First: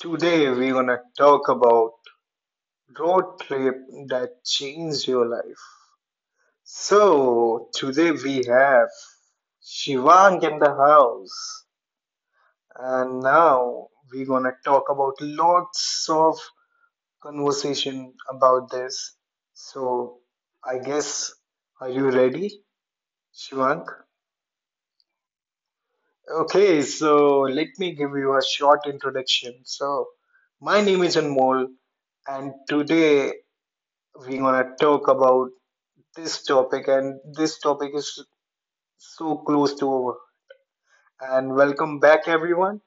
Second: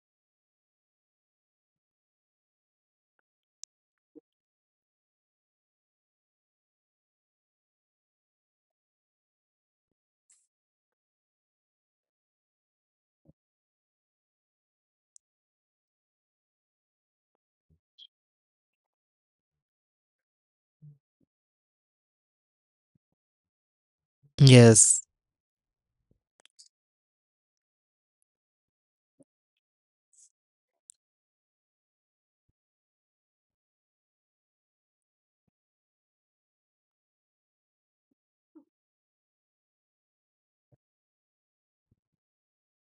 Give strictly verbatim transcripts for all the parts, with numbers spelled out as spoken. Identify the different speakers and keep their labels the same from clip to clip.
Speaker 1: Today we're gonna talk about road trip that changed your life. So today we have Shivank in the house, and now we're gonna talk about lots of conversation about this. So I guess are you ready, Shivank?
Speaker 2: yes.
Speaker 1: Okay, so let me give you a short introduction. So, my name is Anmol, and today we're gonna talk about this topic, and this topic is so close to over. And welcome back, everyone.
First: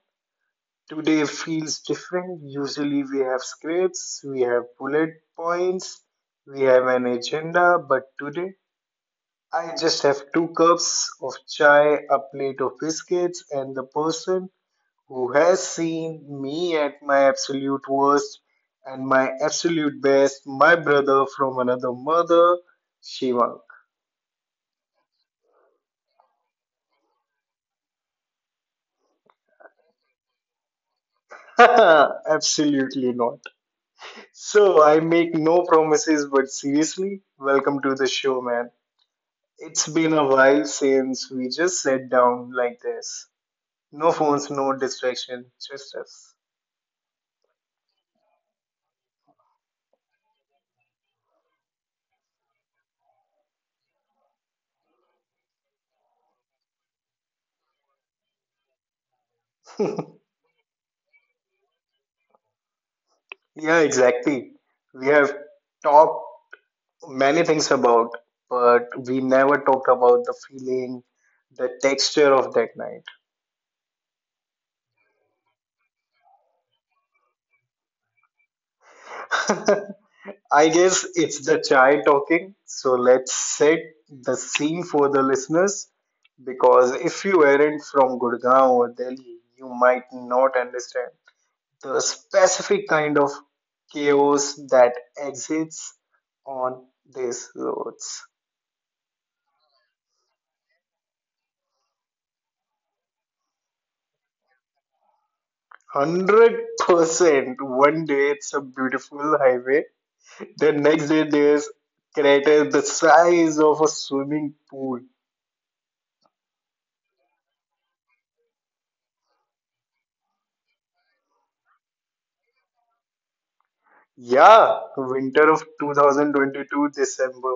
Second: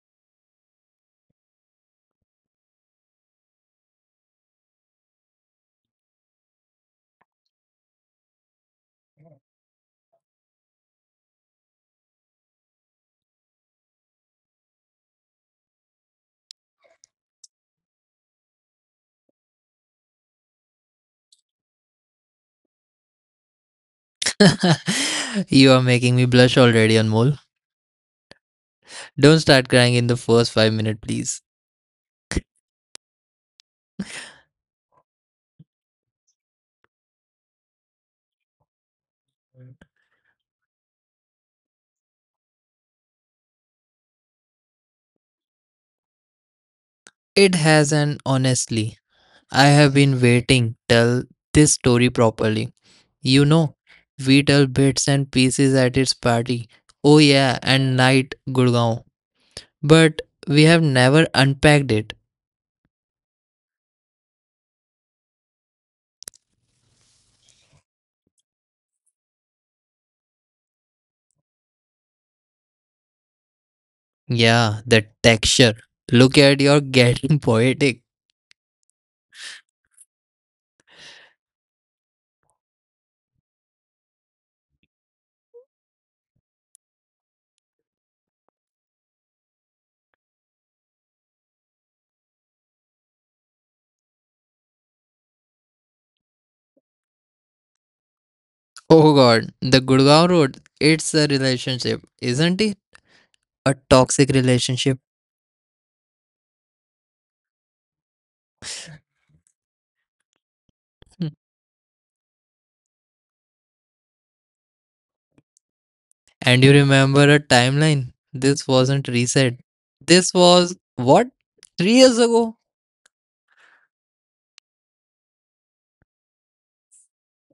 Speaker 1: Today feels different. Usually, we have scripts, we have bullet points, we have an agenda, but today I just have two cups of chai, a plate of biscuits, and the person who has seen me at my absolute worst and my absolute best, my brother from another mother, Shivang.
Speaker 2: you are making me blush already, Anmol. Don't start crying in the first five minutes, please.
Speaker 1: Absolutely not. So I make no promises, but seriously, welcome to the show, man. It's been a while since we just sat down like this. No phones, no distraction, just us.
Speaker 2: It has an honestly. I have been waiting tell this story properly. You know, we tell bits and pieces at its party. Oh yeah, and night Gurgaon. But we have never unpacked it.
Speaker 1: Yeah, exactly. We have talked many things about, but we never talked about the feeling, the texture of that
Speaker 2: Yeah, the texture. Look at your getting poetic.
Speaker 1: night. I guess it's the chai talking. So let's set the scene for the listeners because if you aren't from Gurgaon or Delhi, you might not understand the specific kind of chaos that exists on these roads.
Speaker 2: Oh god, the Gurgaon road, it's a relationship, isn't it? A toxic relationship.
Speaker 1: one hundred percent. One day it's a beautiful highway. The next day,
Speaker 2: Hmm.
Speaker 1: there's crater the size of a swimming pool.
Speaker 2: And you remember a timeline? This wasn't reset. This was what? Three years ago?
Speaker 1: Yeah, winter of two thousand twenty-two December.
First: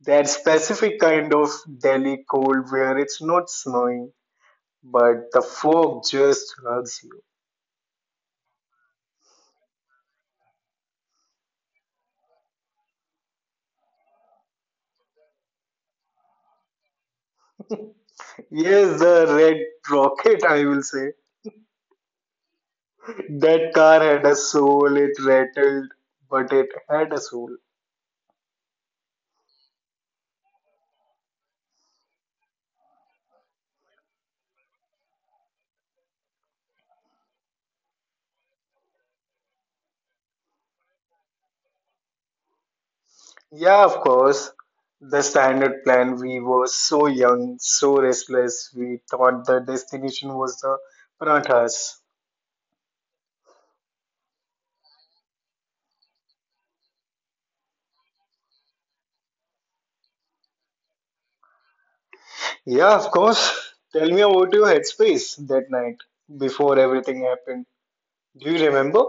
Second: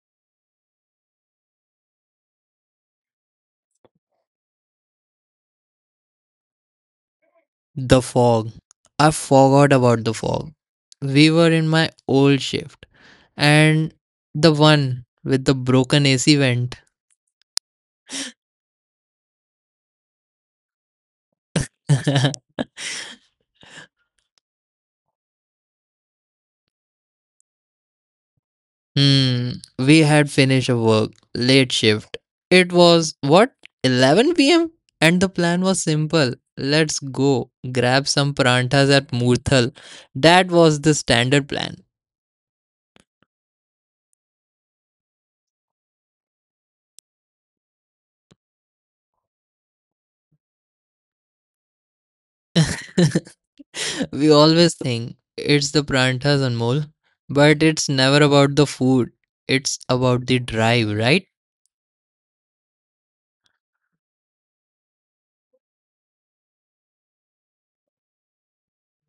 Speaker 1: That specific kind of Delhi cold where it's not snowing, but the fog just hugs you.
Speaker 2: The fog. I forgot about the fog. We were in my old shift. And the one with the broken A C vent.
Speaker 1: Yes, the red rocket, I will say. That car had a soul, it rattled, but it had a soul.
Speaker 2: Hmm. We had finished a work late shift. It was what, eleven p m and the plan was simple. Let's go grab some paranthas at Murthal. That was the standard plan.
Speaker 1: Yeah, of course. The standard plan, we were so young, so restless, we thought the destination was the Parathas.
Speaker 2: we always think it's the paranthas and mole, but it's never about the food. It's about the drive, right?
Speaker 1: Yeah, of course. Tell me about your headspace that night before everything happened. Do you remember?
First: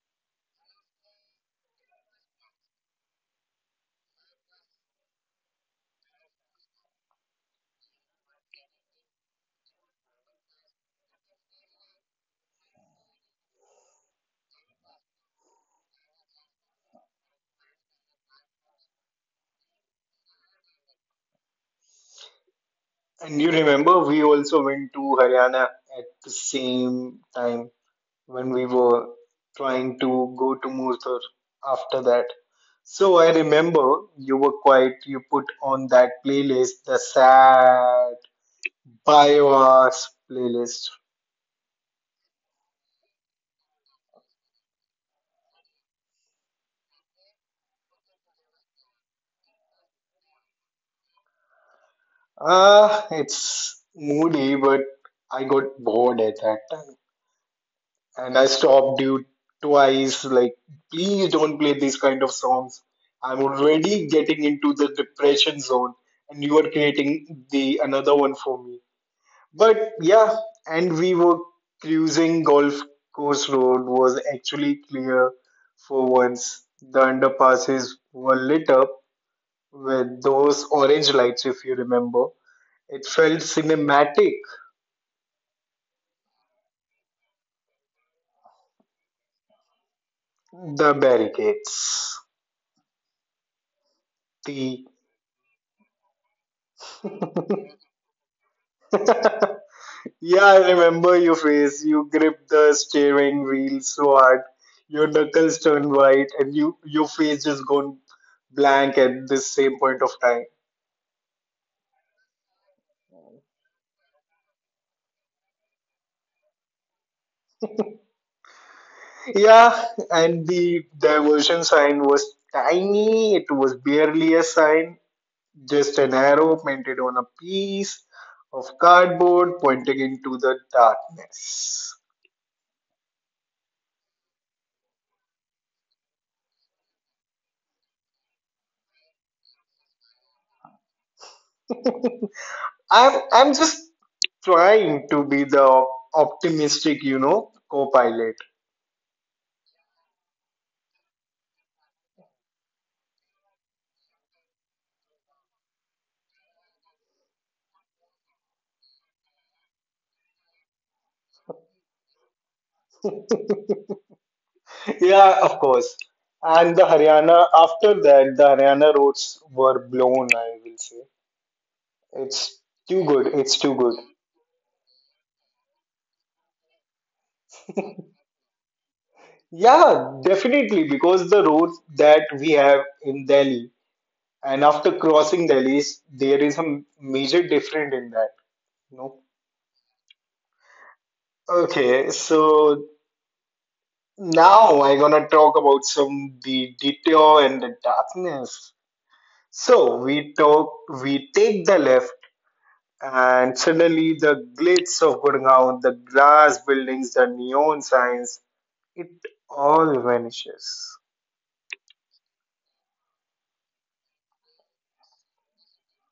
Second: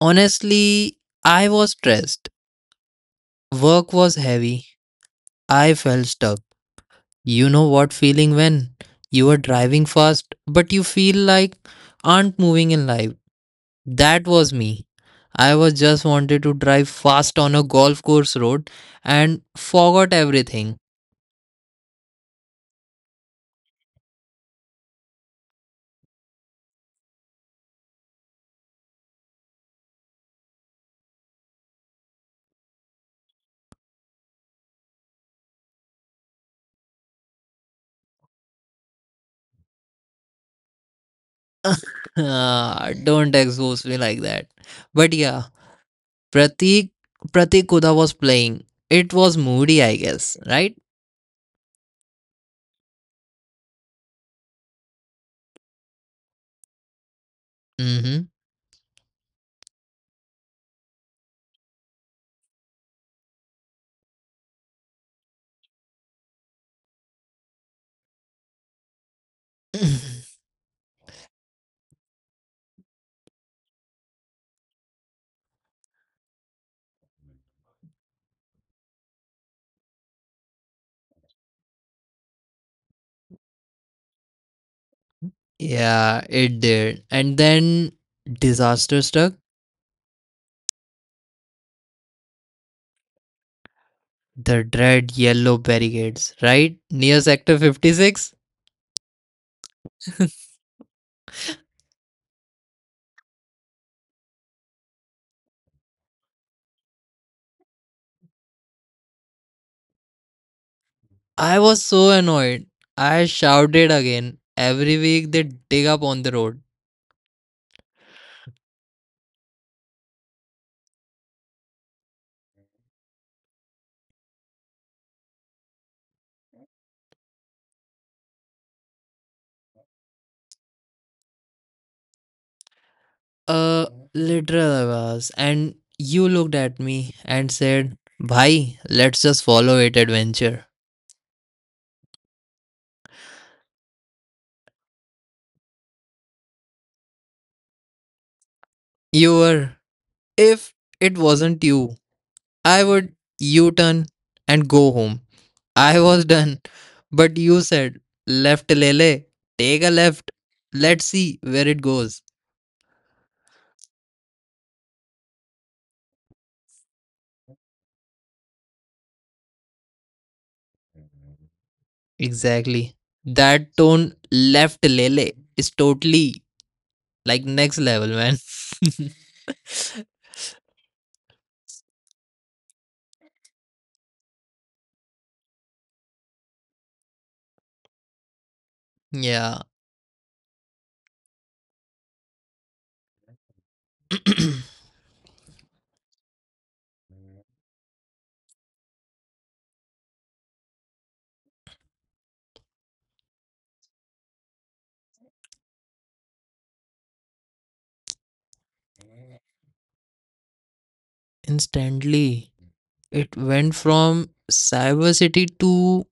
Speaker 2: Honestly, I was stressed. Work was heavy. I felt stuck. You know what feeling when you are driving fast but you feel like aren't moving in life. That was me. I was just wanted to drive fast on a golf course road and forgot everything.
Speaker 1: And you remember we also went to Haryana at the same time when we were trying to go to Murthur after that. So I remember you were quiet, you put on that playlist, the sad Five hours playlist.
Speaker 2: Ah, don't expose me like that. But yeah, Pratik Pratik Kuda was playing. It was moody, I guess, right?
Speaker 1: Ah, it's moody, but I got bored at that time.
Speaker 2: Mm-hmm.
Speaker 1: And I stopped you twice, like, please don't play these kind of songs. I'm already getting into the depression zone, and you are creating the another one for me. But yeah, and we were cruising golf course road was actually clear for once. The underpasses were lit up with those orange lights, if you remember. It felt cinematic.
Speaker 2: yeah, it did. And then disaster struck
Speaker 1: The barricades.
Speaker 2: the
Speaker 1: The
Speaker 2: dread yellow barricades, right? Near Sector fifty-six.
Speaker 1: yeah, I remember your face. You gripped the steering wheel so hard. Your knuckles turned white, and you your face just gone blank at this same point of time.
Speaker 2: I was so annoyed. I shouted again. Every week they dig up on the road.
Speaker 1: Yeah, and the diversion sign was tiny. It was barely a sign. Just an arrow painted on a piece of cardboard pointing into the darkness.
Speaker 2: Uh, literal I was. And you looked at me and said, Bhai, let's just follow it adventure.
Speaker 1: I'm I'm just trying to be the optimistic, you know, co-pilot.
Speaker 2: You were. If it wasn't you, I would U turn and go home. I was done. But you said, left Lele, take a left. Let's see where it goes.
Speaker 1: Yeah, of course. And the Haryana after that, the Haryana roads were blown. I will say it's
Speaker 2: Exactly.
Speaker 1: too good. It's too
Speaker 2: That
Speaker 1: good.
Speaker 2: tone, left Lele, is totally like next level, man.
Speaker 1: Yeah, definitely because the roads that we have in Delhi. And after crossing Delhi's, there is a major difference in that. No.
Speaker 2: yeah,
Speaker 1: Okay, so now I'm gonna talk about some the detour and the darkness. So we talk, we take the left, and suddenly the glitz of Gurgaon, the glass buildings, the neon signs, it all vanishes.
Speaker 2: instantly. It went from Cyber City to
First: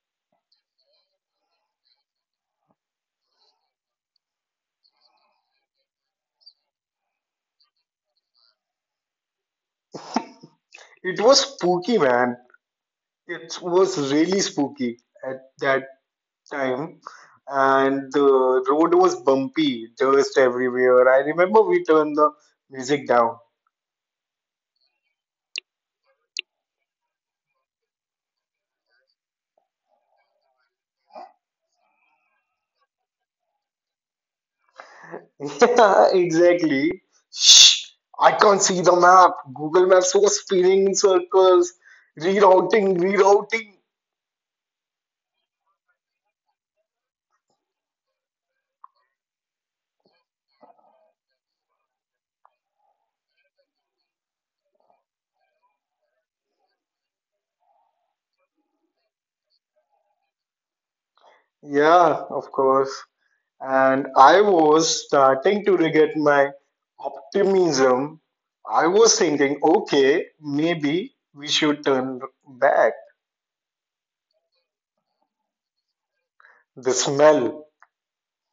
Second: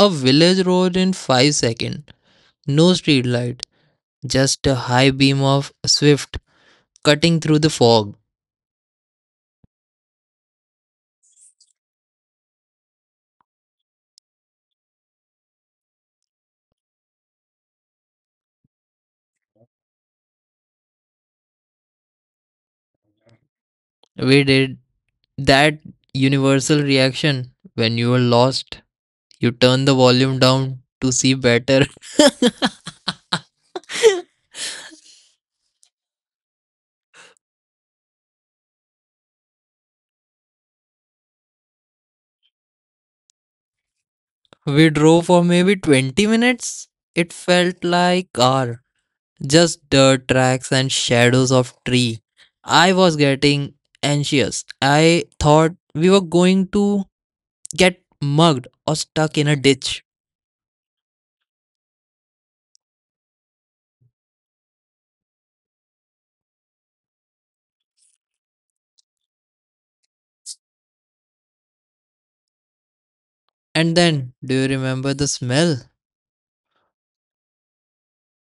Speaker 2: a village road in five seconds. No street light, just a high beam of Swift cutting through the fog.
Speaker 1: It was spooky, man. It was really spooky at that time and the road was bumpy, dust everywhere. I remember we turned the music down.
Speaker 2: We did that universal reaction when you were lost. You turned the volume down to see better.
Speaker 1: Yeah, exactly. Shh, I can't see the map. Google Maps was spinning in circles, rerouting, rerouting.
Speaker 2: we drove for maybe twenty minutes. It felt like hour. Just dirt tracks and shadows of tree. I was getting anxious. I thought we were going to get mugged or stuck in a ditch.
Speaker 1: Yeah, of course. And I was starting to regret my optimism. I was thinking, okay, maybe we should turn back.
Speaker 2: And then, do you remember the smell?
Speaker 1: The smell.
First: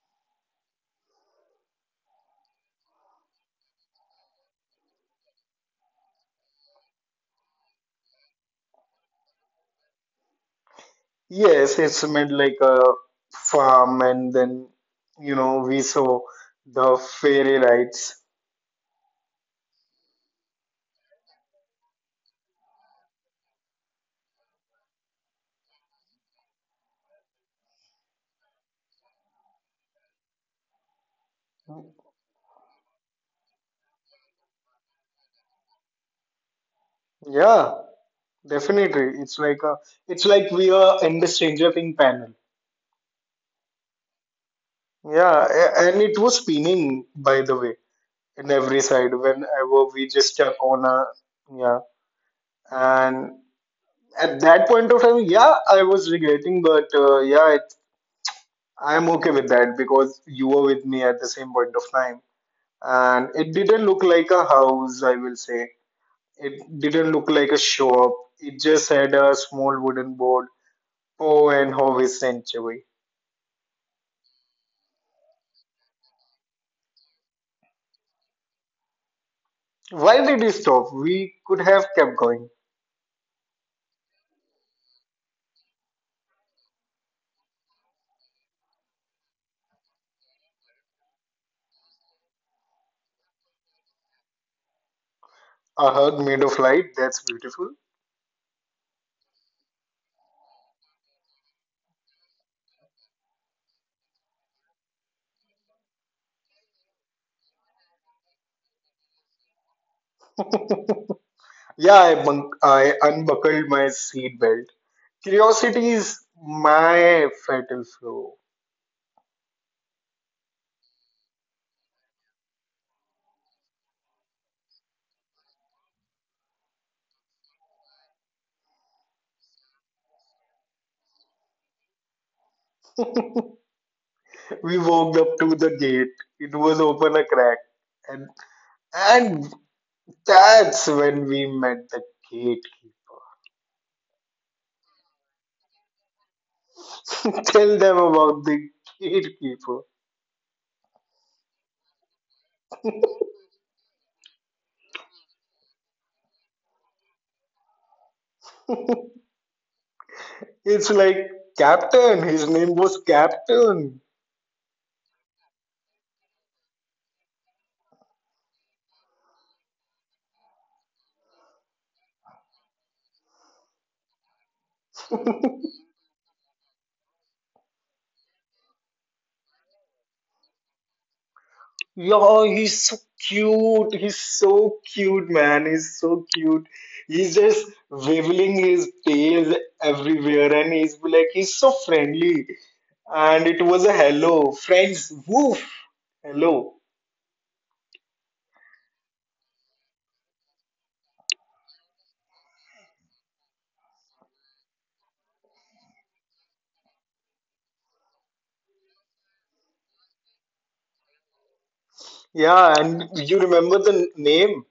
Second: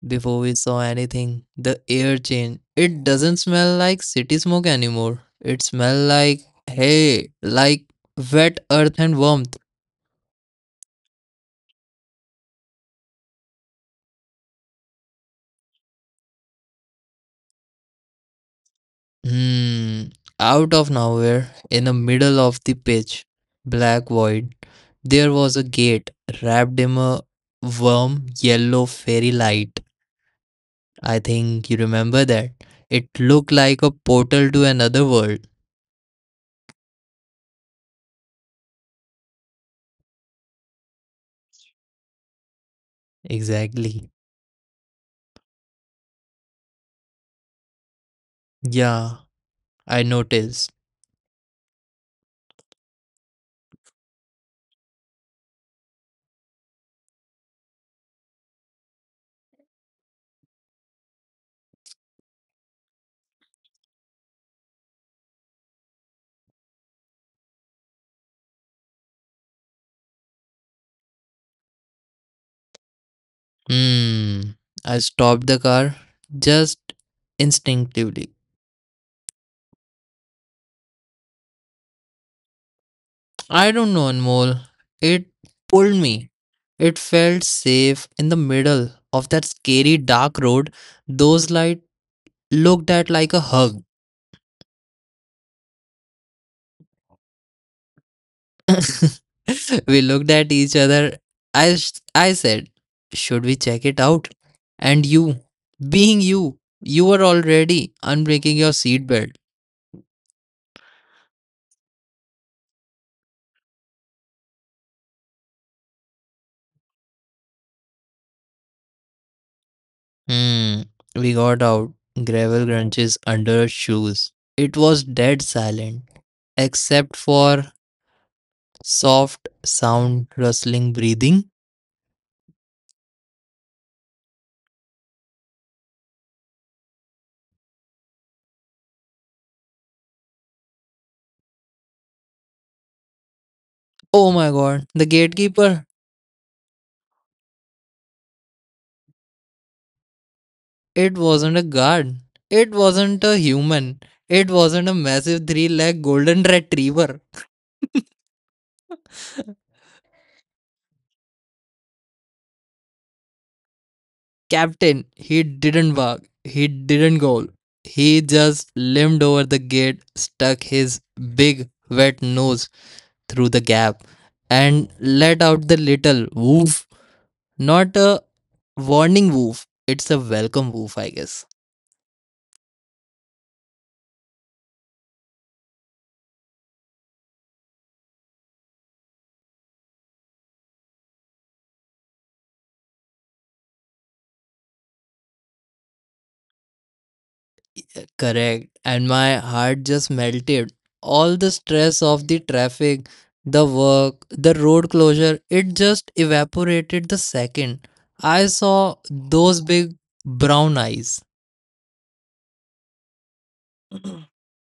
Speaker 2: Before we saw anything, the air changed. It doesn't smell like city smoke anymore. It smells like hay, like wet earth and warmth.
Speaker 1: Yes, it's made like a farm, and then you know we saw the fairy lights.
Speaker 2: Hmm. Out of nowhere, in the middle of the pitch, black void, there was a gate wrapped in a warm yellow fairy light. I think you remember that. It looked like a portal to another world.
Speaker 1: Yeah, definitely. It's like a, it's like we are in the Stranger Thing panel.
Speaker 2: Exactly.
Speaker 1: Yeah, a- and it was spinning by the way in every side
Speaker 2: Yeah,
Speaker 1: whenever
Speaker 2: I
Speaker 1: we just stuck
Speaker 2: noticed.
Speaker 1: on a yeah. And at that point of time, yeah, I was regretting, but uh, yeah, it, I'm okay with that because you were with me at the same point of time. And it didn't look like a house, I will say. It didn't look like a shop. It just had a small wooden board. Oh, and Hobbies Sanctuary.
Speaker 2: Hmm. I stopped the car just instinctively.
Speaker 1: Why did we stop? We could have kept going.
Speaker 2: I don't know, Anmol. It pulled me. It felt safe in the middle of that scary dark road. Those lights looked at like a hug.
Speaker 1: A hug made of light. That's beautiful.
Speaker 2: we looked at each other. I, s- I said, should we check it out? And you, being you, you were already unbreaking your seatbelt.
Speaker 1: Yeah, i, bunk- I unbuckled my seat belt. Curiosity is my fatal flaw.
Speaker 2: Hmm, we got out. Gravel crunches under shoes. It was dead silent, except for soft sound rustling breathing.
Speaker 1: We walked up to the gate. It was open a crack. And and that's when we met the gatekeeper.
Speaker 2: Oh my god, the gatekeeper.
Speaker 1: Tell them about the gatekeeper.
Speaker 2: It wasn't a guard. It wasn't a human. It wasn't a massive three leg golden retriever.
Speaker 1: It's like Captain. His name was Captain.
Speaker 2: Captain, he didn't bark. He didn't go. He just limped over the gate, stuck his big wet nose through the gap and let out the little woof. Not a warning woof, it's a welcome woof, I guess.
Speaker 1: Yeah, he's so cute. He's so cute, man. He's so cute. He's just waving his tails everywhere, and he's like, he's so friendly. And it was a hello, friends. Woof. Hello.
Speaker 2: Correct. And my heart just melted. All the stress of the traffic, the work, the road closure, it just evaporated the second I saw those big brown eyes.
Speaker 1: Yeah, and you remember the name?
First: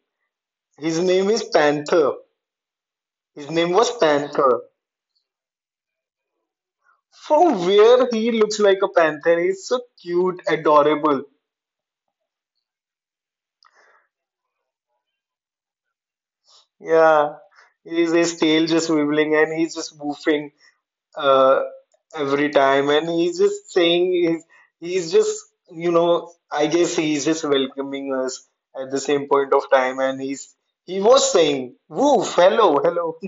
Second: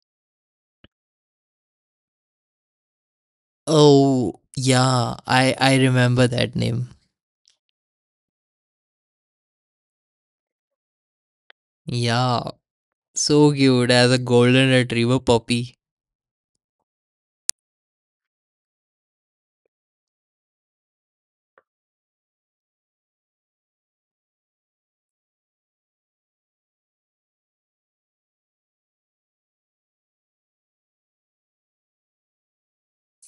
Speaker 1: His name is Panther. His name was
Speaker 2: Oh,
Speaker 1: Panther.
Speaker 2: yeah, I, I remember that name.
Speaker 1: From where he looks like a panther, he's so cute, adorable.
Speaker 2: Yeah, so cute as a golden retriever puppy.
Speaker 1: Yeah, he's his tail just wiggling and he's just woofing uh, every time, and he's just saying he's he's just you know I guess he's just welcoming us at the same point of time, and he's he was saying woof, hello, hello.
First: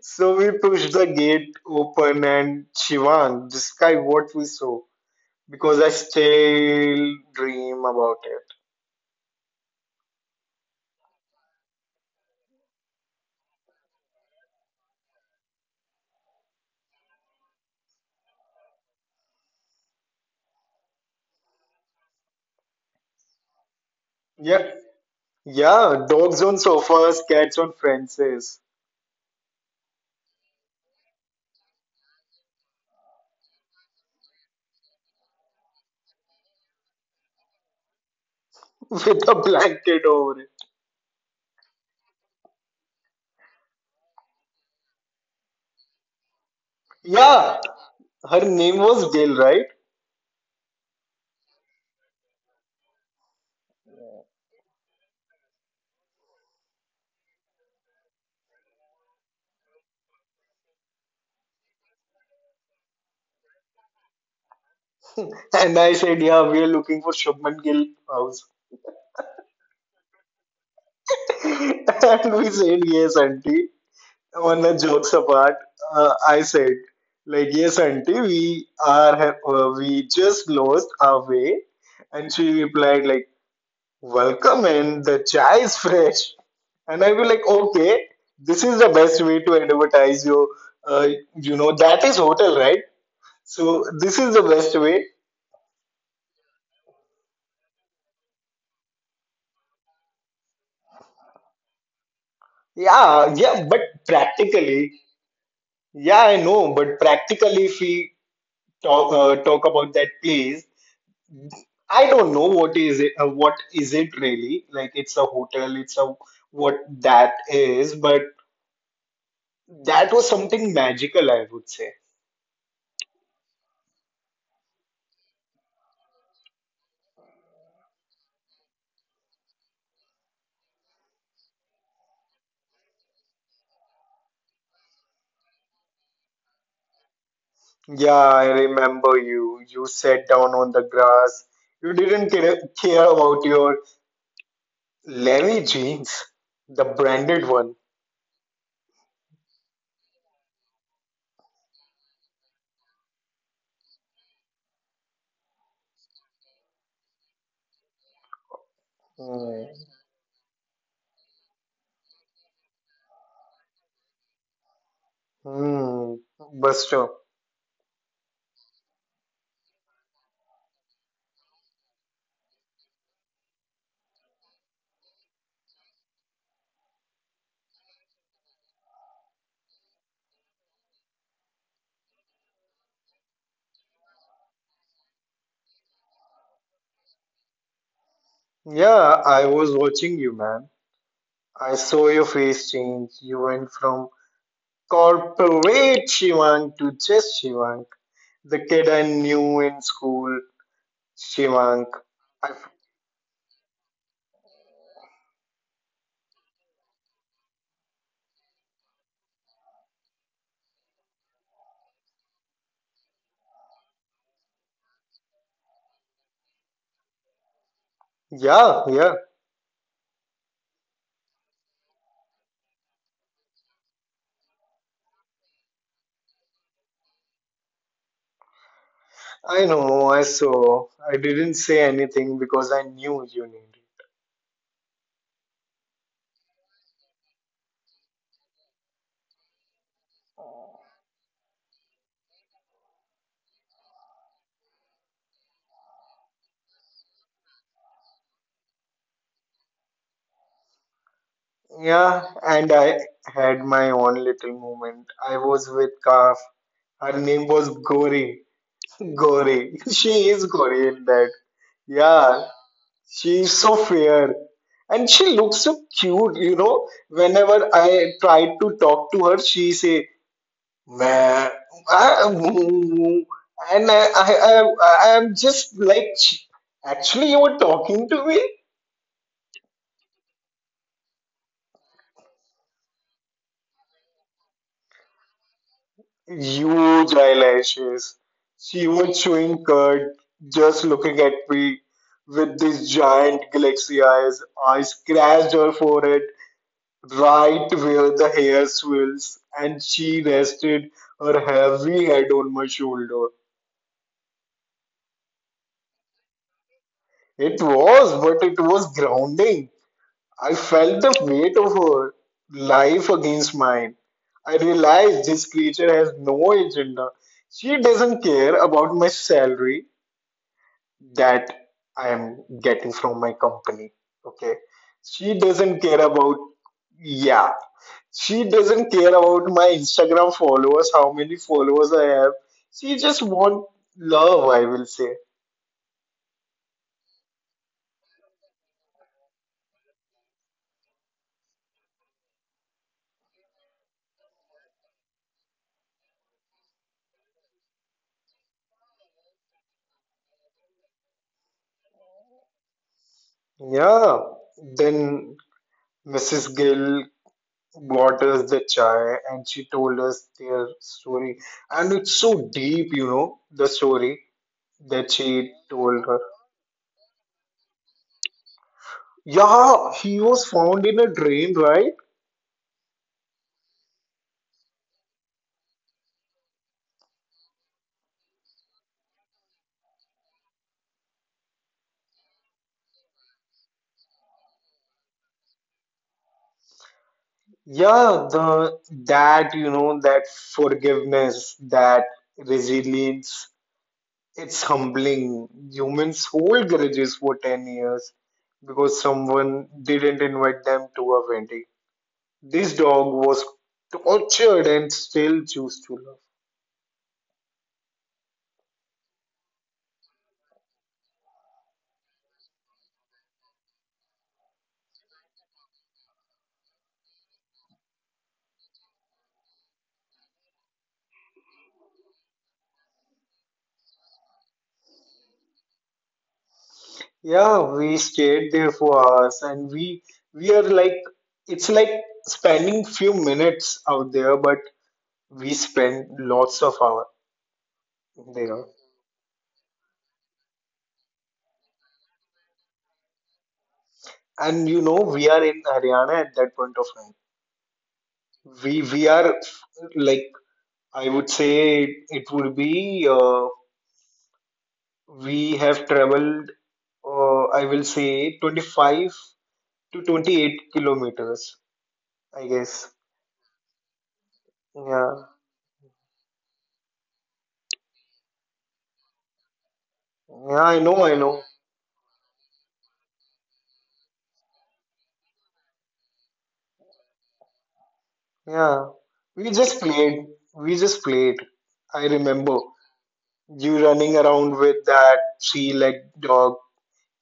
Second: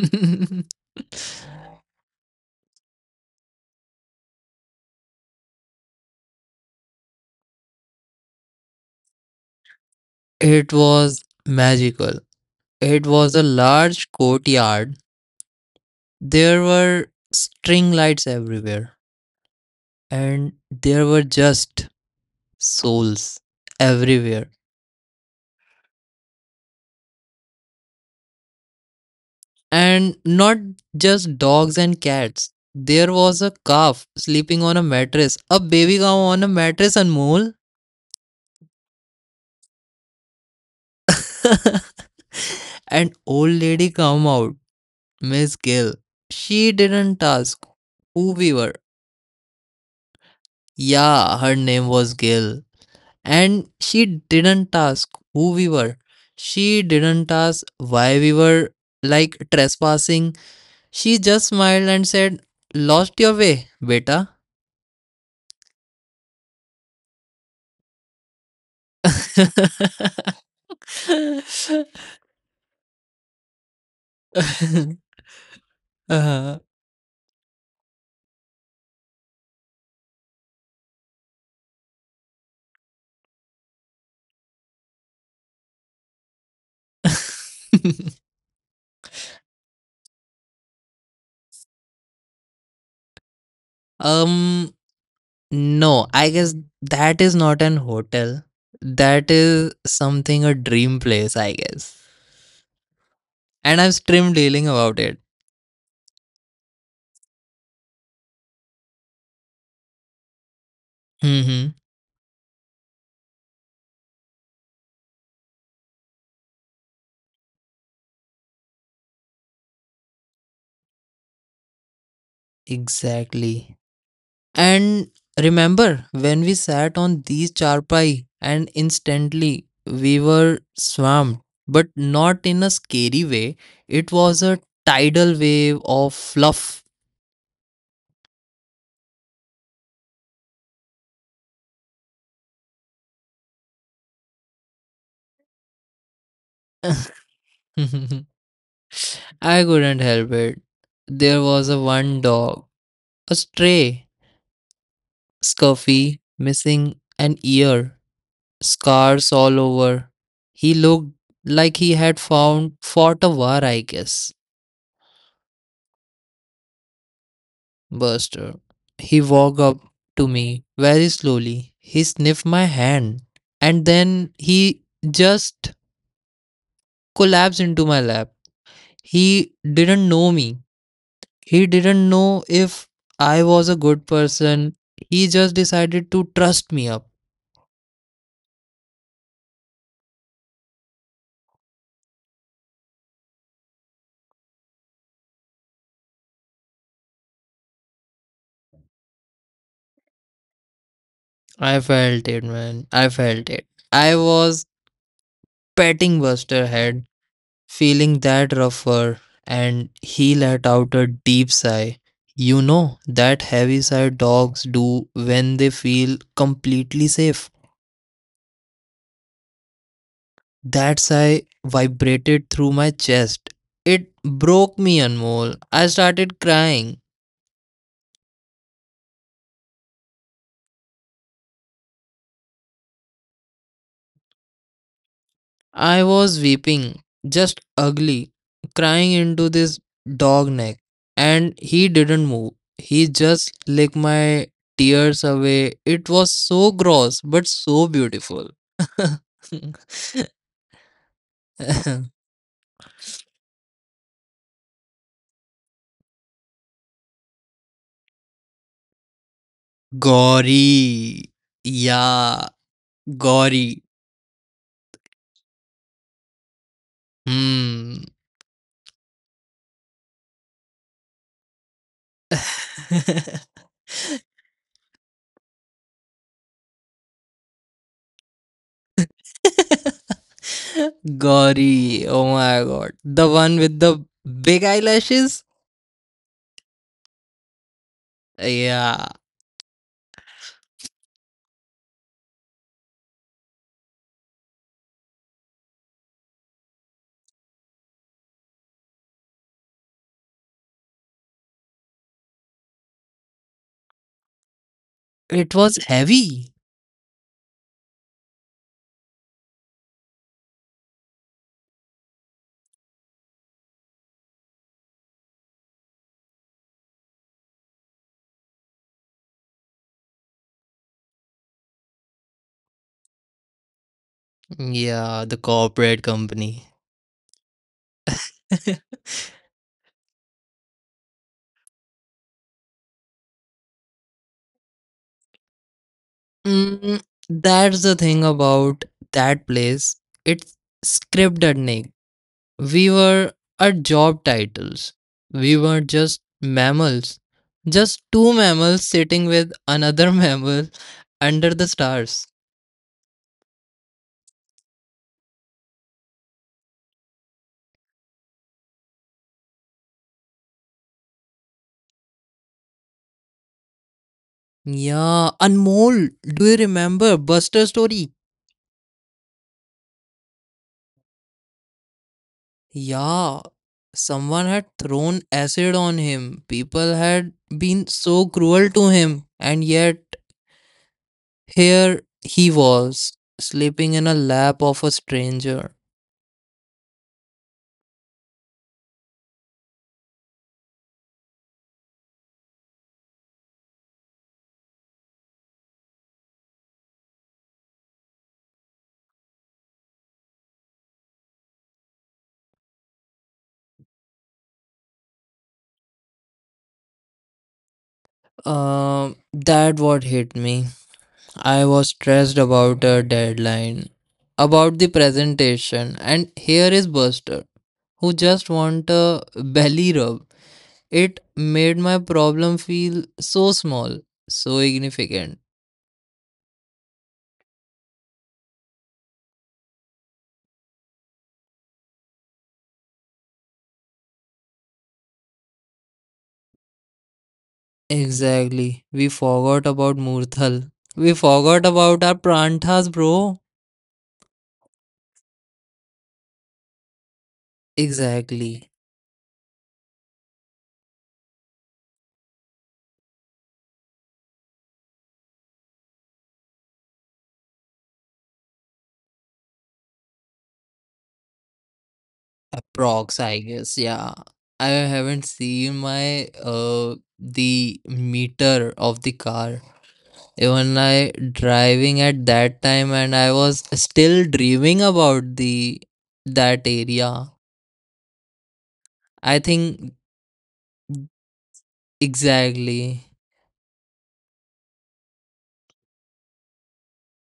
Speaker 1: So we pushed the gate open and Shivang, describe what we saw because I still dream about it.
Speaker 2: It was magical. It was a large courtyard. There were string lights everywhere, and there were just souls everywhere.
Speaker 1: Yeah, yeah, dogs on sofas, cats on fences,
Speaker 2: And not just dogs and cats. There was a calf sleeping on a mattress, a baby cow on a mattress, and mole.
Speaker 1: with a blanket over it.
Speaker 2: An old lady come out, Miss Gill. She didn't
Speaker 1: Yeah,
Speaker 2: ask who
Speaker 1: her
Speaker 2: we were.
Speaker 1: name was Gail, right?
Speaker 2: Yeah, her name was Gail. And she didn't ask who we were. She didn't ask why we were like trespassing. She just smiled and said, lost your way, beta.
Speaker 1: And I said, yeah, we are looking for Shubman Gill house. And we said, yes, auntie. On the jokes apart, uh, I
Speaker 2: uh
Speaker 1: said, like, yes, auntie, we are, ha- uh, we just lost our way. And she replied, like, welcome in, the chai is fresh. And I will like, okay, this is the best way to advertise your, uh, you know, that is hotel, right? So this is the
Speaker 2: um,
Speaker 1: best way.
Speaker 2: no, I guess that is not an hotel. That is something a dream place, I guess.
Speaker 1: Yeah, yeah, but
Speaker 2: And I'm stream dealing
Speaker 1: practically,
Speaker 2: about it.
Speaker 1: yeah, I know, but practically, if we talk uh, talk about that place,
Speaker 2: Mm-hmm.
Speaker 1: I don't know what is it, uh, what is it really? Like it's a hotel, it's a what that is, but that was something magical, I would say.
Speaker 2: Exactly. And remember when we sat on these charpai and instantly we were swamped, but not in a scary way. It was a tidal wave of fluff.
Speaker 1: Yeah, I remember you. You sat down on the grass. You didn't care, care about your Levi jeans, the branded one.
Speaker 2: I couldn't help it. There was a one dog, a stray, scuffy, missing an ear, scars all
Speaker 1: Hmm.
Speaker 2: over. He looked like he had found fought a war, I guess.
Speaker 1: Hmm. Buster.
Speaker 2: Buster. He walked up to me very slowly. He sniffed my hand and then he just collapsed into my lap. He didn't know me. He didn't know if I was a good person. He just decided to trust me up.
Speaker 1: Yeah, I was watching you, man. I saw your face change. You went from corporate Shivank to just Shivank, the kid I knew in school,
Speaker 2: I
Speaker 1: Shivank.
Speaker 2: felt it,
Speaker 1: I,
Speaker 2: man. I felt it. I was patting Buster's head feeling that rougher, and he let out a deep sigh. You know that heavy sigh dogs do when they feel completely safe.
Speaker 1: yeah, yeah.
Speaker 2: That sigh vibrated through my chest. It broke me, Anmol. I started crying.
Speaker 1: I know, I saw. I didn't say anything because I knew you needed.
Speaker 2: I was weeping, just ugly, crying into this dog neck. And he didn't move. He just licked my tears away. It was so gross, but so beautiful.
Speaker 1: Yeah, and I had my own little moment. I was with Kaf. Her name was Gori. Gori. She is Gori in
Speaker 2: Gory.
Speaker 1: that.
Speaker 2: Yeah,
Speaker 1: Yeah, she is so
Speaker 2: gory.
Speaker 1: fair. And she looks so cute, you know. Whenever I
Speaker 2: Hmm.
Speaker 1: tried to talk to her, she say, "Meh, ah, mm, mm." And I, I, I, I am just like, actually, you were talking to me?
Speaker 2: Gory. Oh my god. The one with the big eyelashes?
Speaker 1: Huge eyelashes. She
Speaker 2: Yeah.
Speaker 1: was chewing curd, just looking at me with these giant galaxy eyes. I scratched her forehead right where the hair swirls, and she rested her heavy head on my shoulder.
Speaker 2: It was heavy.
Speaker 1: It was, but it was grounding. I felt the weight of her life against mine. I realized this creature has no agenda. She doesn't care about my salary that I am getting from my company. Okay.
Speaker 2: Yeah, the
Speaker 1: She doesn't care
Speaker 2: corporate
Speaker 1: about,
Speaker 2: company.
Speaker 1: yeah, she doesn't care about my Instagram followers, how many followers I have. She just want love, I will say.
Speaker 2: Mm, that's the thing about that place. It's scripted, Nick. We were our job titles. We were just mammals. Just two mammals sitting with another mammal under the stars.
Speaker 1: Yeah. Then missus Gill brought us the chai and she told us their story. And it's so deep, you know, the story that
Speaker 2: Yeah,
Speaker 1: she told
Speaker 2: Anmol,
Speaker 1: her.
Speaker 2: do you remember Buster story?
Speaker 1: Yeah, he was found in a drain, right?
Speaker 2: Yeah, someone had thrown acid on him. People had been so cruel to him, and yet here he was, sleeping in a lap of a stranger.
Speaker 1: Yeah, the that you know that forgiveness, that resilience, it's humbling. Humans hold grudges for ten years because someone didn't invite them to a wedding. This dog was tortured and still choose to love.
Speaker 2: Um, that what hit me. I was stressed about a deadline, about the presentation, and here is Buster, who just want a belly rub. It made my problem feel so small, so significant.
Speaker 1: Yeah, we stayed there for hours and we we are like it's like spending few minutes out there, but we spend lots of hours there.
Speaker 2: Exactly. We forgot about Murthal. We forgot about our pranthas, bro.
Speaker 1: and you know we are in Haryana at that point of time.
Speaker 2: Exactly.
Speaker 1: We we are like I would say it would be uh, we have traveled uh, I will say twenty-five to twenty-eight kilometers I guess.
Speaker 2: Approx, I guess. Yeah. I
Speaker 1: Yeah.
Speaker 2: haven't seen my uh the meter of the car.
Speaker 1: Yeah,
Speaker 2: Even
Speaker 1: I know,
Speaker 2: I
Speaker 1: I know.
Speaker 2: driving at that time and I was still dreaming about the that area.
Speaker 1: Yeah.
Speaker 2: I
Speaker 1: We just
Speaker 2: think
Speaker 1: played. We just played. I remember
Speaker 2: exactly.
Speaker 1: you running around with that three-legged dog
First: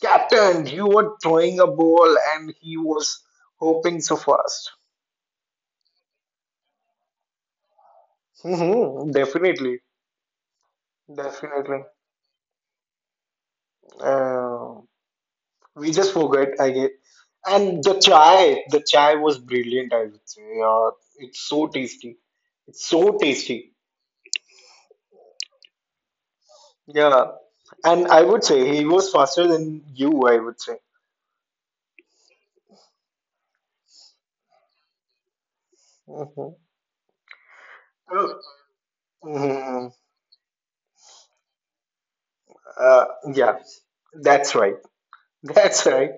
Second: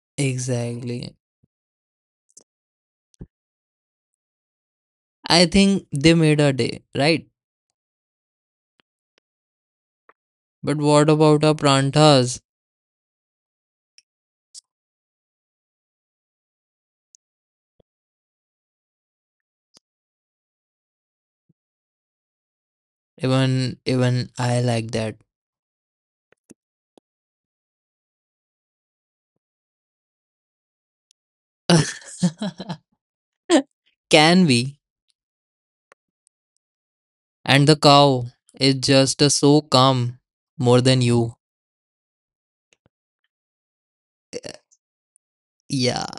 Speaker 1: Captain, you
Speaker 2: Exactly.
Speaker 1: were throwing a ball and he was hoping so fast.
Speaker 2: I think they made a day, right?
Speaker 1: Hmm. Definitely,
Speaker 2: But what about our
Speaker 1: definitely.
Speaker 2: pranthas?
Speaker 1: Uh, we just forget, I guess. And the chai, the chai was brilliant, I would say. Yeah, it's so tasty. It's so tasty.
Speaker 2: Even even I like that.
Speaker 1: Yeah. And I would say he was faster than you, I would say.
Speaker 2: Can be.
Speaker 1: Hmm.
Speaker 2: And the cow is just uh, so
Speaker 1: Hmm.
Speaker 2: calm more than you.
Speaker 1: Uh, yeah, that's right. That's
Speaker 2: Yeah.
Speaker 1: right.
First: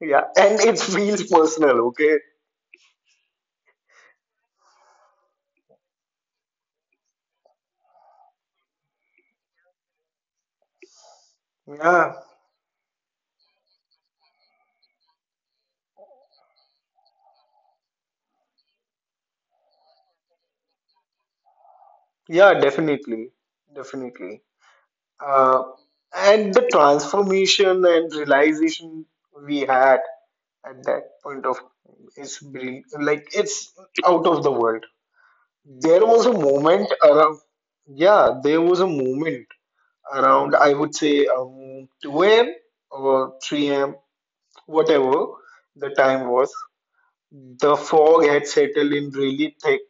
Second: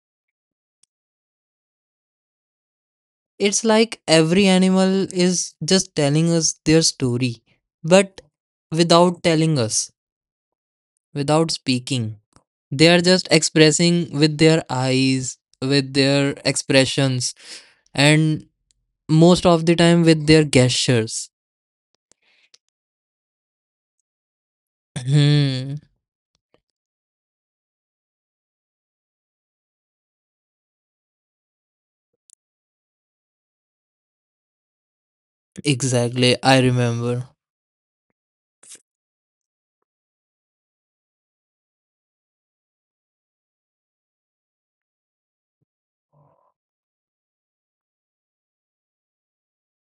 Speaker 1: Yeah, and it feels personal, okay?
Speaker 2: It's like every animal is just telling us their story, but without telling us, without
Speaker 1: Yeah,
Speaker 2: speaking. They are just expressing with their eyes, with their expressions, and most of the time with their gestures.
Speaker 1: yeah, definitely, definitely. Uh,
Speaker 2: Hmm.
Speaker 1: and the transformation and realization we had at that point of time is brill- like it's out of the world. There was a
Speaker 2: Exactly. I
Speaker 1: moment
Speaker 2: remember.
Speaker 1: around, yeah, there was a moment around, I would say, um, two a m or three a m, whatever the time was. The fog had settled in really thick.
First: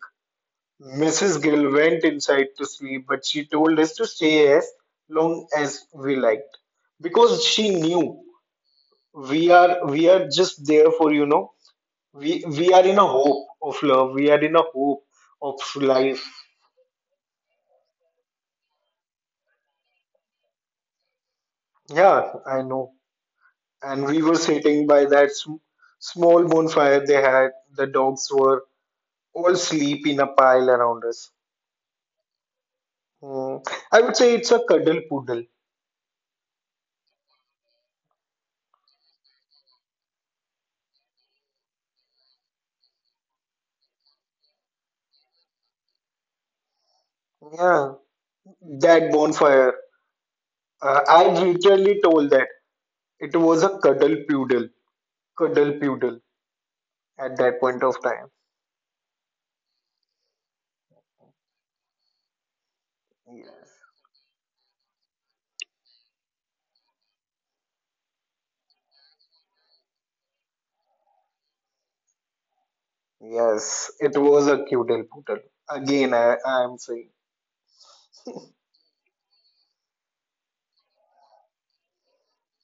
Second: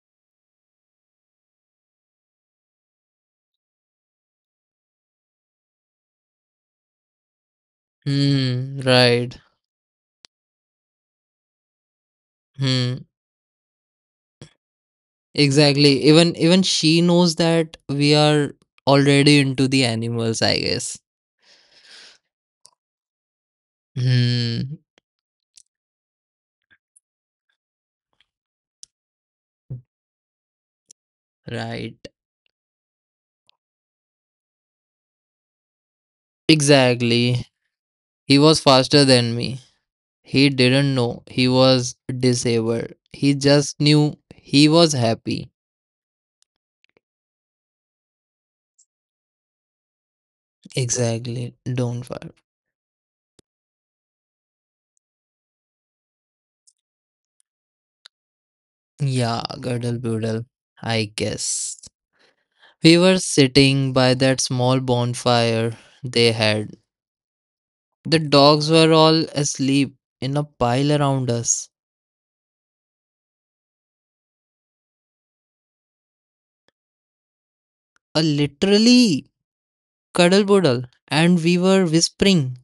Speaker 1: missus Gill went inside to sleep, but she told us to stay as long as we liked because she knew
Speaker 2: Hmm. Right.
Speaker 1: we are we are just there for you know we we are in
Speaker 2: Hmm.
Speaker 1: a hope of love, we are in a hope of
Speaker 2: Exactly.
Speaker 1: life.
Speaker 2: Even even she knows that we are already into the animals, I guess.
Speaker 1: Yeah, I know. And we were
Speaker 2: Hmm.
Speaker 1: sitting by that sm- small bonfire they had, the dogs were all asleep in a pile around us.
Speaker 2: Right.
Speaker 1: Hmm. I would say it's a cuddle poodle.
Speaker 2: Exactly. He was faster than me. He didn't know he was disabled. He just knew he was happy.
Speaker 1: Yeah, that bonfire. Uh, i
Speaker 2: Exactly.
Speaker 1: literally
Speaker 2: Don't
Speaker 1: told
Speaker 2: worry.
Speaker 1: that. It was a cuddle poodle, cuddle poodle, at that point of time.
Speaker 2: Yeah, girdle boodle. I guess. We were
Speaker 1: Yeah.
Speaker 2: sitting by that small bonfire they had. The dogs were all asleep in a pile around us.
Speaker 1: Yes, it was a cuddle poodle. Again, I, I am saying.
Speaker 2: A literally cuddle puddle, and we were whispering.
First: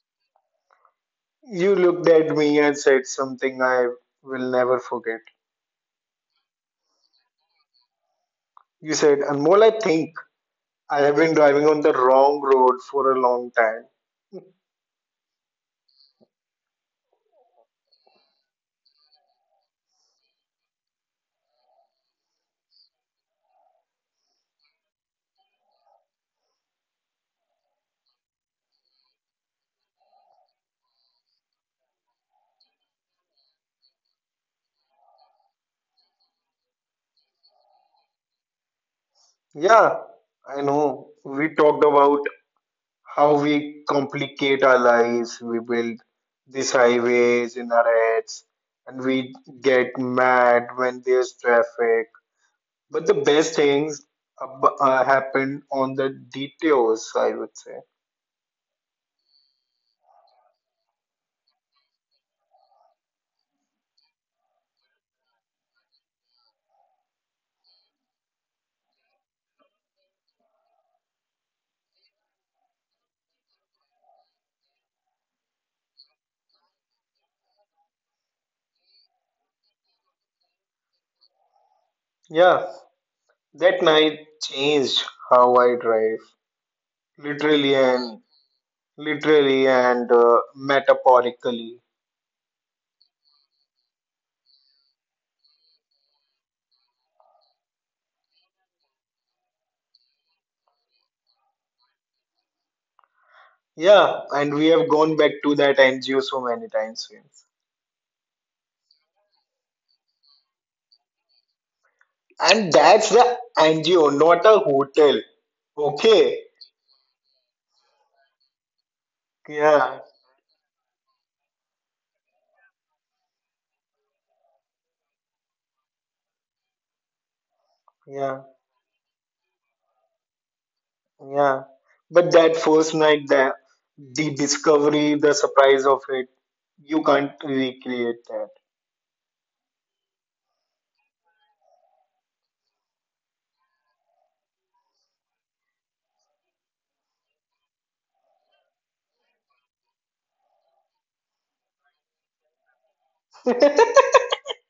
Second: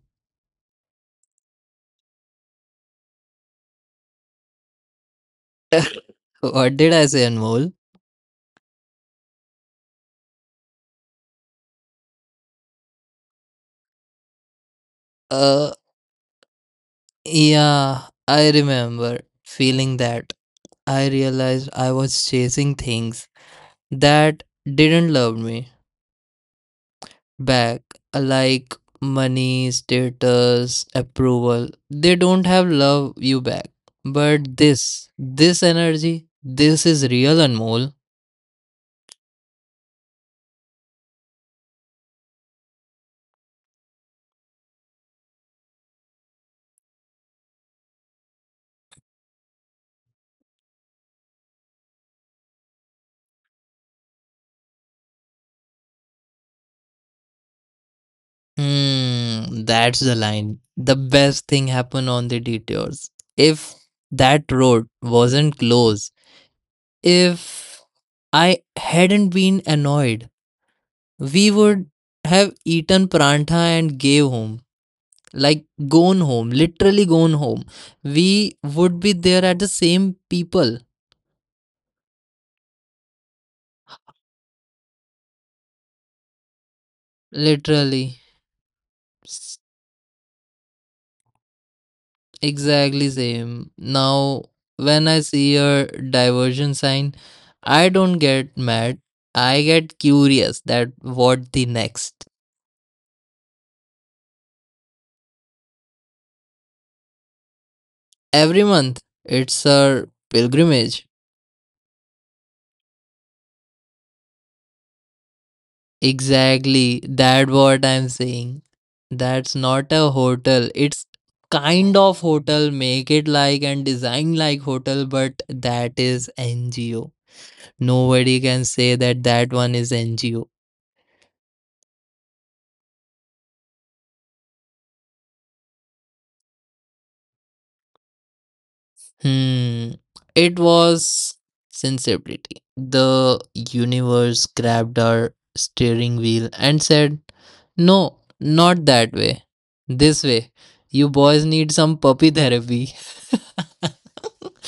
Speaker 1: You looked at me and said something I will never forget.
Speaker 2: what did I say, Anmol?
Speaker 1: You said, Anmol, I think I have been driving on the wrong road for a long time.
Speaker 2: Uh, yeah, I remember feeling that. I realized I was chasing things that didn't love me back, like money, status, approval. They don't have love you back. But this, this energy, this is real, Anmol.
Speaker 1: Yeah, I know. We talked about how we complicate our lives, we build these highways in our heads, and we get mad when there's traffic. But the best things ab- uh, happened on the detours, I would say.
Speaker 2: Hmm, that's the line. The best thing happened on the detours. If that road wasn't closed, if I hadn't been annoyed, we would have eaten prantha and gave home. Like gone home, literally gone home. We would be there at the same people,
Speaker 1: Yeah, that night changed how I drive, literally
Speaker 2: literally.
Speaker 1: and literally and uh, metaphorically.
Speaker 2: Exactly same. Now, when I see a diversion sign, I don't get mad. I get curious that what the next.
Speaker 1: Yeah, and we have gone back to that N G O so many times since.
Speaker 2: Every month, it's a pilgrimage.
Speaker 1: And that's the N G O, not a hotel. Okay.
Speaker 2: Exactly. That what I'm saying. That's not
Speaker 1: Yeah,
Speaker 2: a hotel. It's kind of hotel. Make it like and design like hotel, but that is N G O. Nobody
Speaker 1: yeah.
Speaker 2: can say that that one is N G O.
Speaker 1: Yeah, but that first night, the the discovery, the surprise of it, you can't recreate
Speaker 2: Hmm. It was sensibility. The universe grabbed our steering wheel and said, no, not that way. This way. You boys need some puppy therapy.
Speaker 1: that.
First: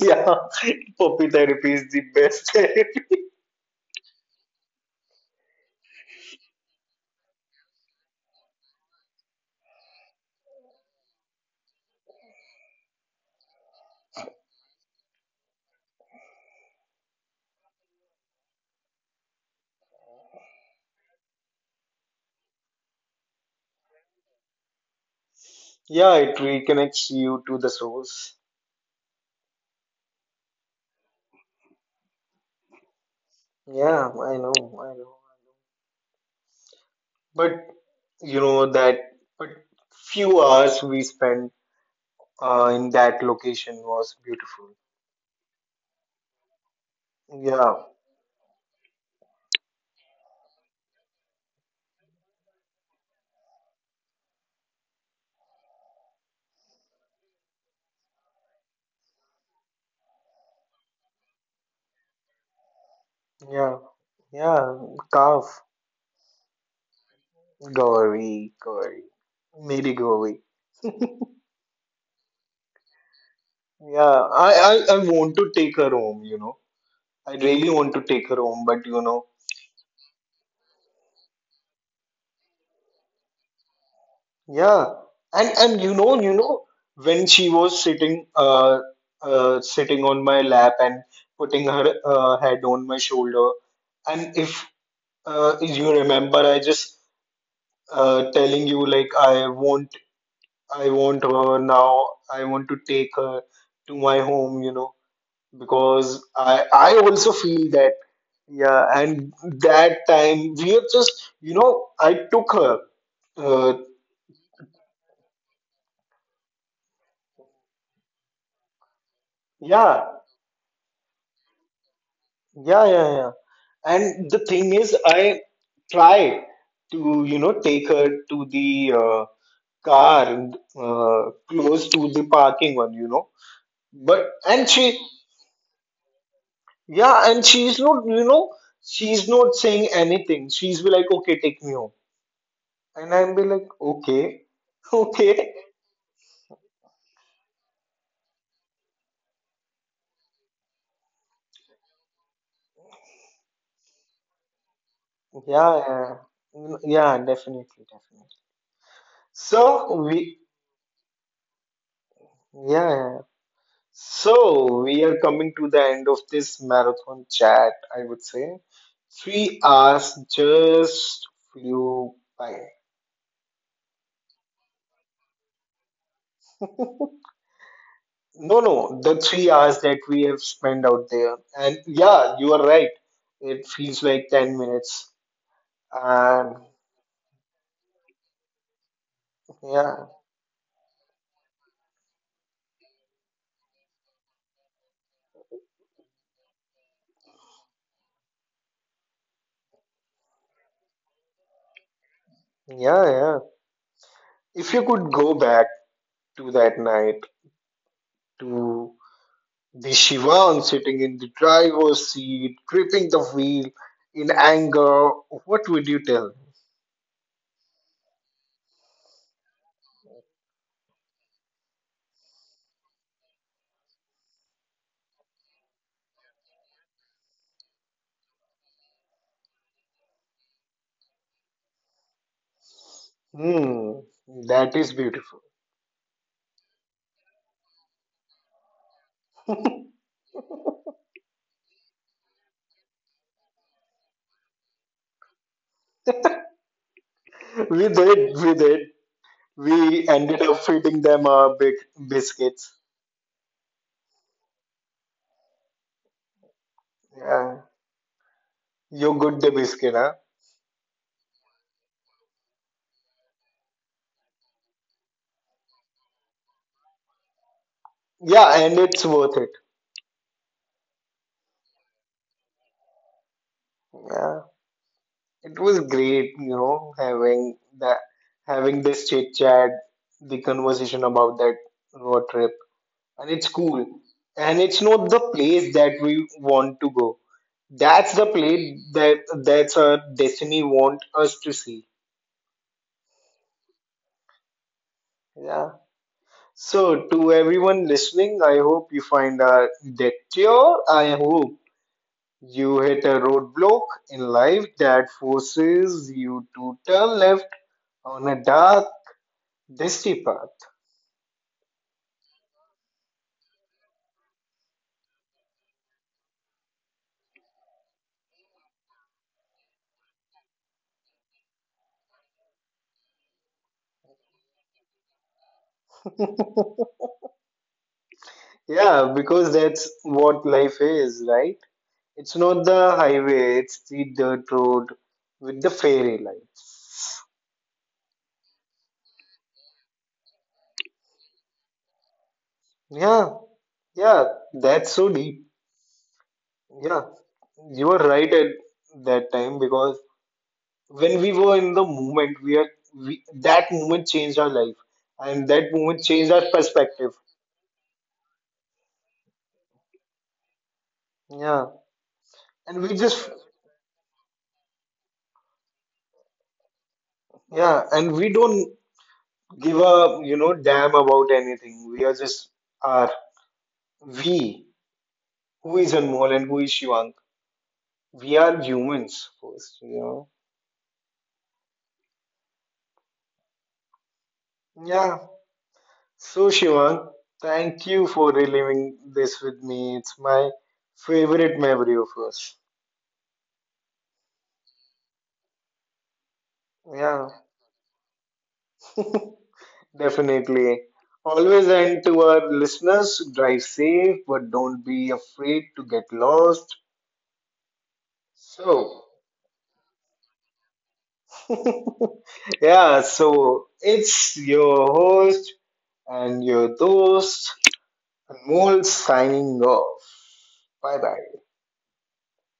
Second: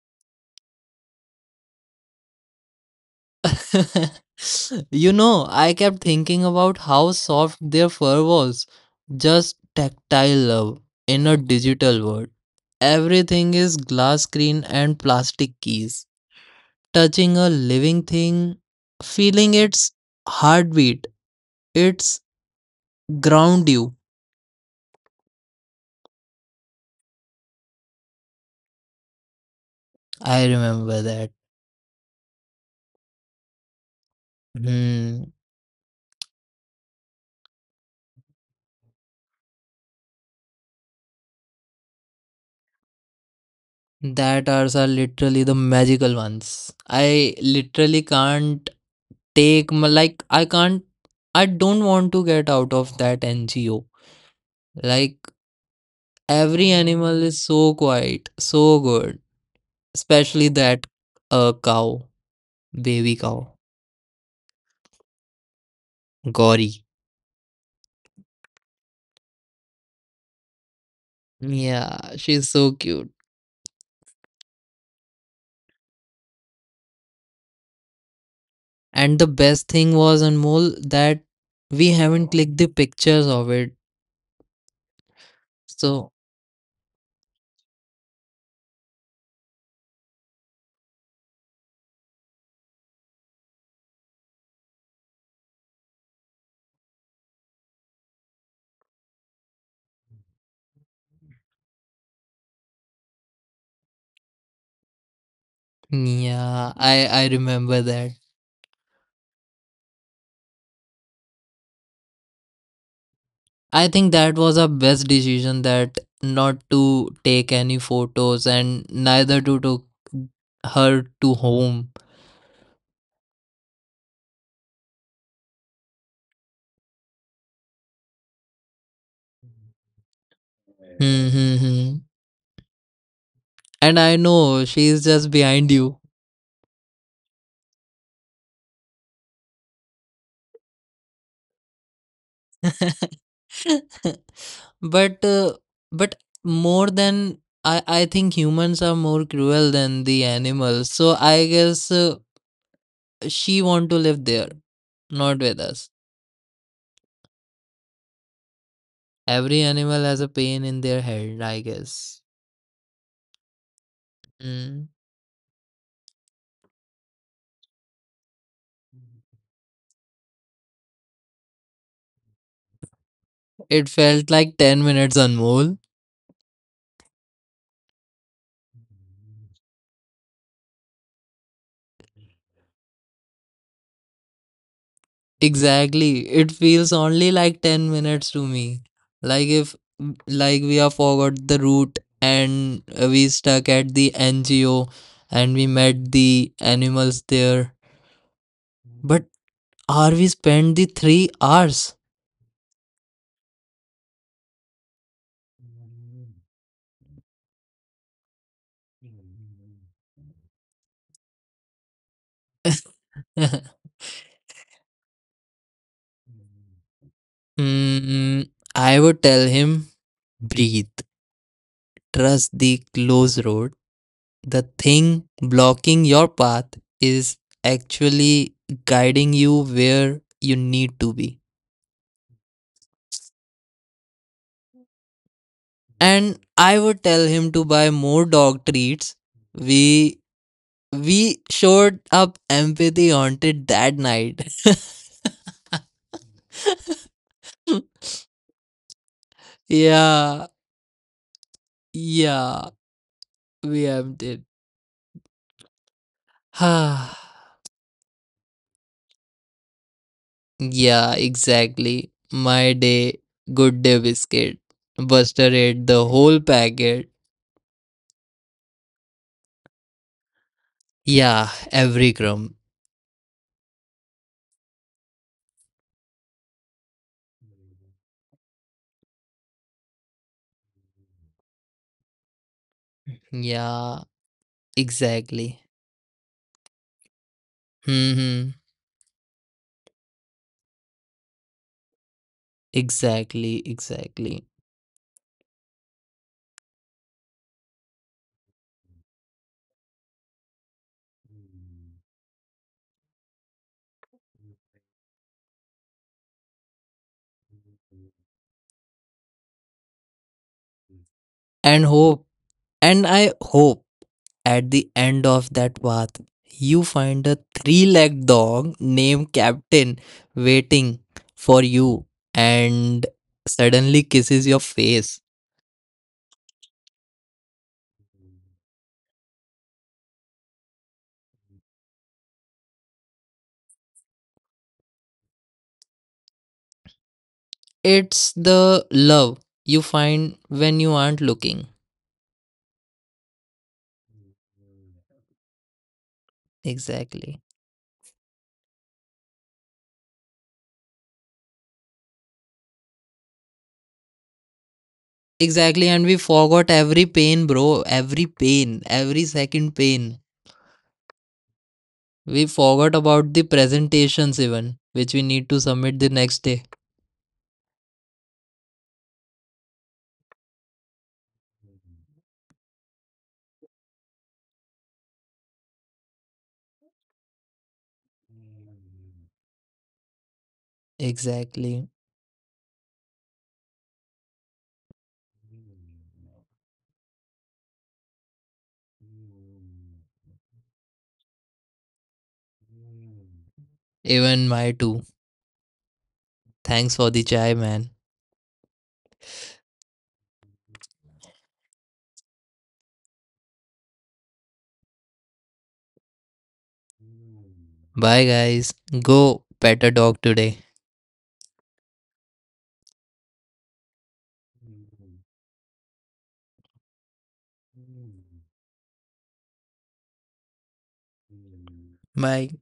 Speaker 1: Yeah, poppy therapy is the best therapy.
Speaker 2: you know, I kept thinking about how soft their fur was. Just tactile love in a digital world. Everything is glass screen and plastic keys. Touching a living thing, feeling its heartbeat, it's ground you.
Speaker 1: Yeah, it reconnects you to the source.
Speaker 2: I remember that.
Speaker 1: Yeah, I know, I know.
Speaker 2: Hmm.
Speaker 1: But you know that, but few hours we spent uh, in that location was
Speaker 2: That
Speaker 1: beautiful.
Speaker 2: hours are literally the magical ones. I
Speaker 1: Yeah,
Speaker 2: literally can't take my, like I can't I don't want to get out of that N G O. Like every animal is so quiet, so good, especially that uh cow, baby cow,
Speaker 1: yeah, yeah. Calf,
Speaker 2: Gauri.
Speaker 1: Gauri, Gauri, Mary Gauri.
Speaker 2: Yeah, she's so cute.
Speaker 1: Yeah, I, I, I want to take her home, you know. I really want to take her home, but you
Speaker 2: And
Speaker 1: know,
Speaker 2: the best thing was, Anmol, that we haven't clicked the pictures of it.
Speaker 1: yeah. And and you
Speaker 2: So
Speaker 1: know, you know, when she was sitting uh uh sitting on my lap and putting her uh, head on my shoulder, and if uh you remember, I just uh telling you like I want I want her now. I want to take her to my home, you know. Because I
Speaker 2: yeah,
Speaker 1: I
Speaker 2: I I
Speaker 1: also feel
Speaker 2: remember
Speaker 1: that.
Speaker 2: that.
Speaker 1: Yeah, and that time we have just, you know, I took her, uh,
Speaker 2: I think that was our best decision that not to take any photos and neither to took
Speaker 1: yeah,
Speaker 2: her to home.
Speaker 1: yeah, yeah, yeah. And the thing is I try to, you know, take her to the uh, car, uh,
Speaker 2: Hmm, hmm,
Speaker 1: close
Speaker 2: hmm.
Speaker 1: to the parking one, you know.
Speaker 2: And I
Speaker 1: But
Speaker 2: know
Speaker 1: and
Speaker 2: she
Speaker 1: she,
Speaker 2: is just behind you.
Speaker 1: yeah, and she's not, you know, she's not saying anything, she's be like okay take me home and I'm be like okay.
Speaker 2: But uh,
Speaker 1: Okay.
Speaker 2: but more than I I think humans are more cruel than the animals. So I guess. Uh, she want to live there, not with
Speaker 1: Yeah,
Speaker 2: us.
Speaker 1: yeah. Mm, yeah, definitely, definitely.
Speaker 2: Every
Speaker 1: So
Speaker 2: animal has a
Speaker 1: we,
Speaker 2: pain in their head, I guess.
Speaker 1: yeah, yeah. So
Speaker 2: Mm.
Speaker 1: we are coming to the end of this marathon chat, I would say. Three hours just flew by.
Speaker 2: It felt like ten minutes, Anmol.
Speaker 1: No, no, the three hours that we have spent out there. And yeah, you are right. It feels like ten minutes.
Speaker 2: Exactly. It
Speaker 1: And
Speaker 2: feels only like ten minutes to me. Like if
Speaker 1: yeah,
Speaker 2: like we have forgot the route and we stuck at the N G O and we met the animals there. But are we spent the three hours?
Speaker 1: yeah, yeah. If you could go back to that night to The Shivan sitting in the driver's seat, gripping the wheel in anger. What would you tell?
Speaker 2: Hmm, I would tell him breathe. Trust the closed road. The thing blocking your path is actually guiding you where you need to be.
Speaker 1: Hmm, that is beautiful.
Speaker 2: And I would tell him to buy more dog treats. We we showed up empathy haunted that night.
Speaker 1: We did, we did. We ended
Speaker 2: yeah,
Speaker 1: up feeding them uh, big
Speaker 2: yeah,
Speaker 1: biscuits.
Speaker 2: we emptied.
Speaker 1: Yeah, you good the biscuit, huh?
Speaker 2: yeah, exactly. My day, good day biscuit. Buster ate the whole packet.
Speaker 1: Yeah, and it's worth it.
Speaker 2: Yeah, every crumb.
Speaker 1: Yeah, it was great, you know, having that, having this chit chat, the conversation about that road trip. And it's cool
Speaker 2: Yeah,
Speaker 1: and it's not the
Speaker 2: exactly.
Speaker 1: place that we want to go, that's the
Speaker 2: Mm-hmm.
Speaker 1: place that, that's our destiny want us to see.
Speaker 2: Exactly, exactly.
Speaker 1: Yeah, so to everyone listening, I hope you find uh, that, I hope you hit a roadblock in life that forces you to turn left on a dark dusty path.
Speaker 2: And hope, and I hope at the end of that path, you find a three legged dog named Captain waiting for you and suddenly kisses your face.
Speaker 1: Yeah, because that's what life is, right? It's not the highway, it's the dirt road with the fairy lights.
Speaker 2: It's the love you find when you aren't looking.
Speaker 1: Yeah, yeah, that's so deep. Yeah,
Speaker 2: Exactly.
Speaker 1: you were right at that time because when we were in the moment, we are we, that moment changed our life and that
Speaker 2: Exactly,
Speaker 1: moment
Speaker 2: and we
Speaker 1: changed our
Speaker 2: forgot every
Speaker 1: perspective.
Speaker 2: pain, bro. Every pain, every second pain.
Speaker 1: Yeah,
Speaker 2: We
Speaker 1: and
Speaker 2: forgot
Speaker 1: we just,
Speaker 2: about the presentations, even which we need to submit the next day.
Speaker 1: yeah, and we don't give a, you know, damn about anything. We are just are we. Who is Anmol and who is Shivang? We are humans first, you know.
Speaker 2: Exactly.
Speaker 1: Yeah. So Shivang, thank you for reliving this with me. It's my favorite memory of us.
Speaker 2: Even my too. Thanks for the
Speaker 1: Yeah.
Speaker 2: chai, man.
Speaker 1: Definitely. Always, and to our listeners, drive safe, but don't be afraid to get lost.
Speaker 2: Bye, guys.
Speaker 1: So,
Speaker 2: Go pet a dog today.
Speaker 1: yeah, so it's your host and your host, Anmol signing off. Bye bye.
Speaker 2: Bye.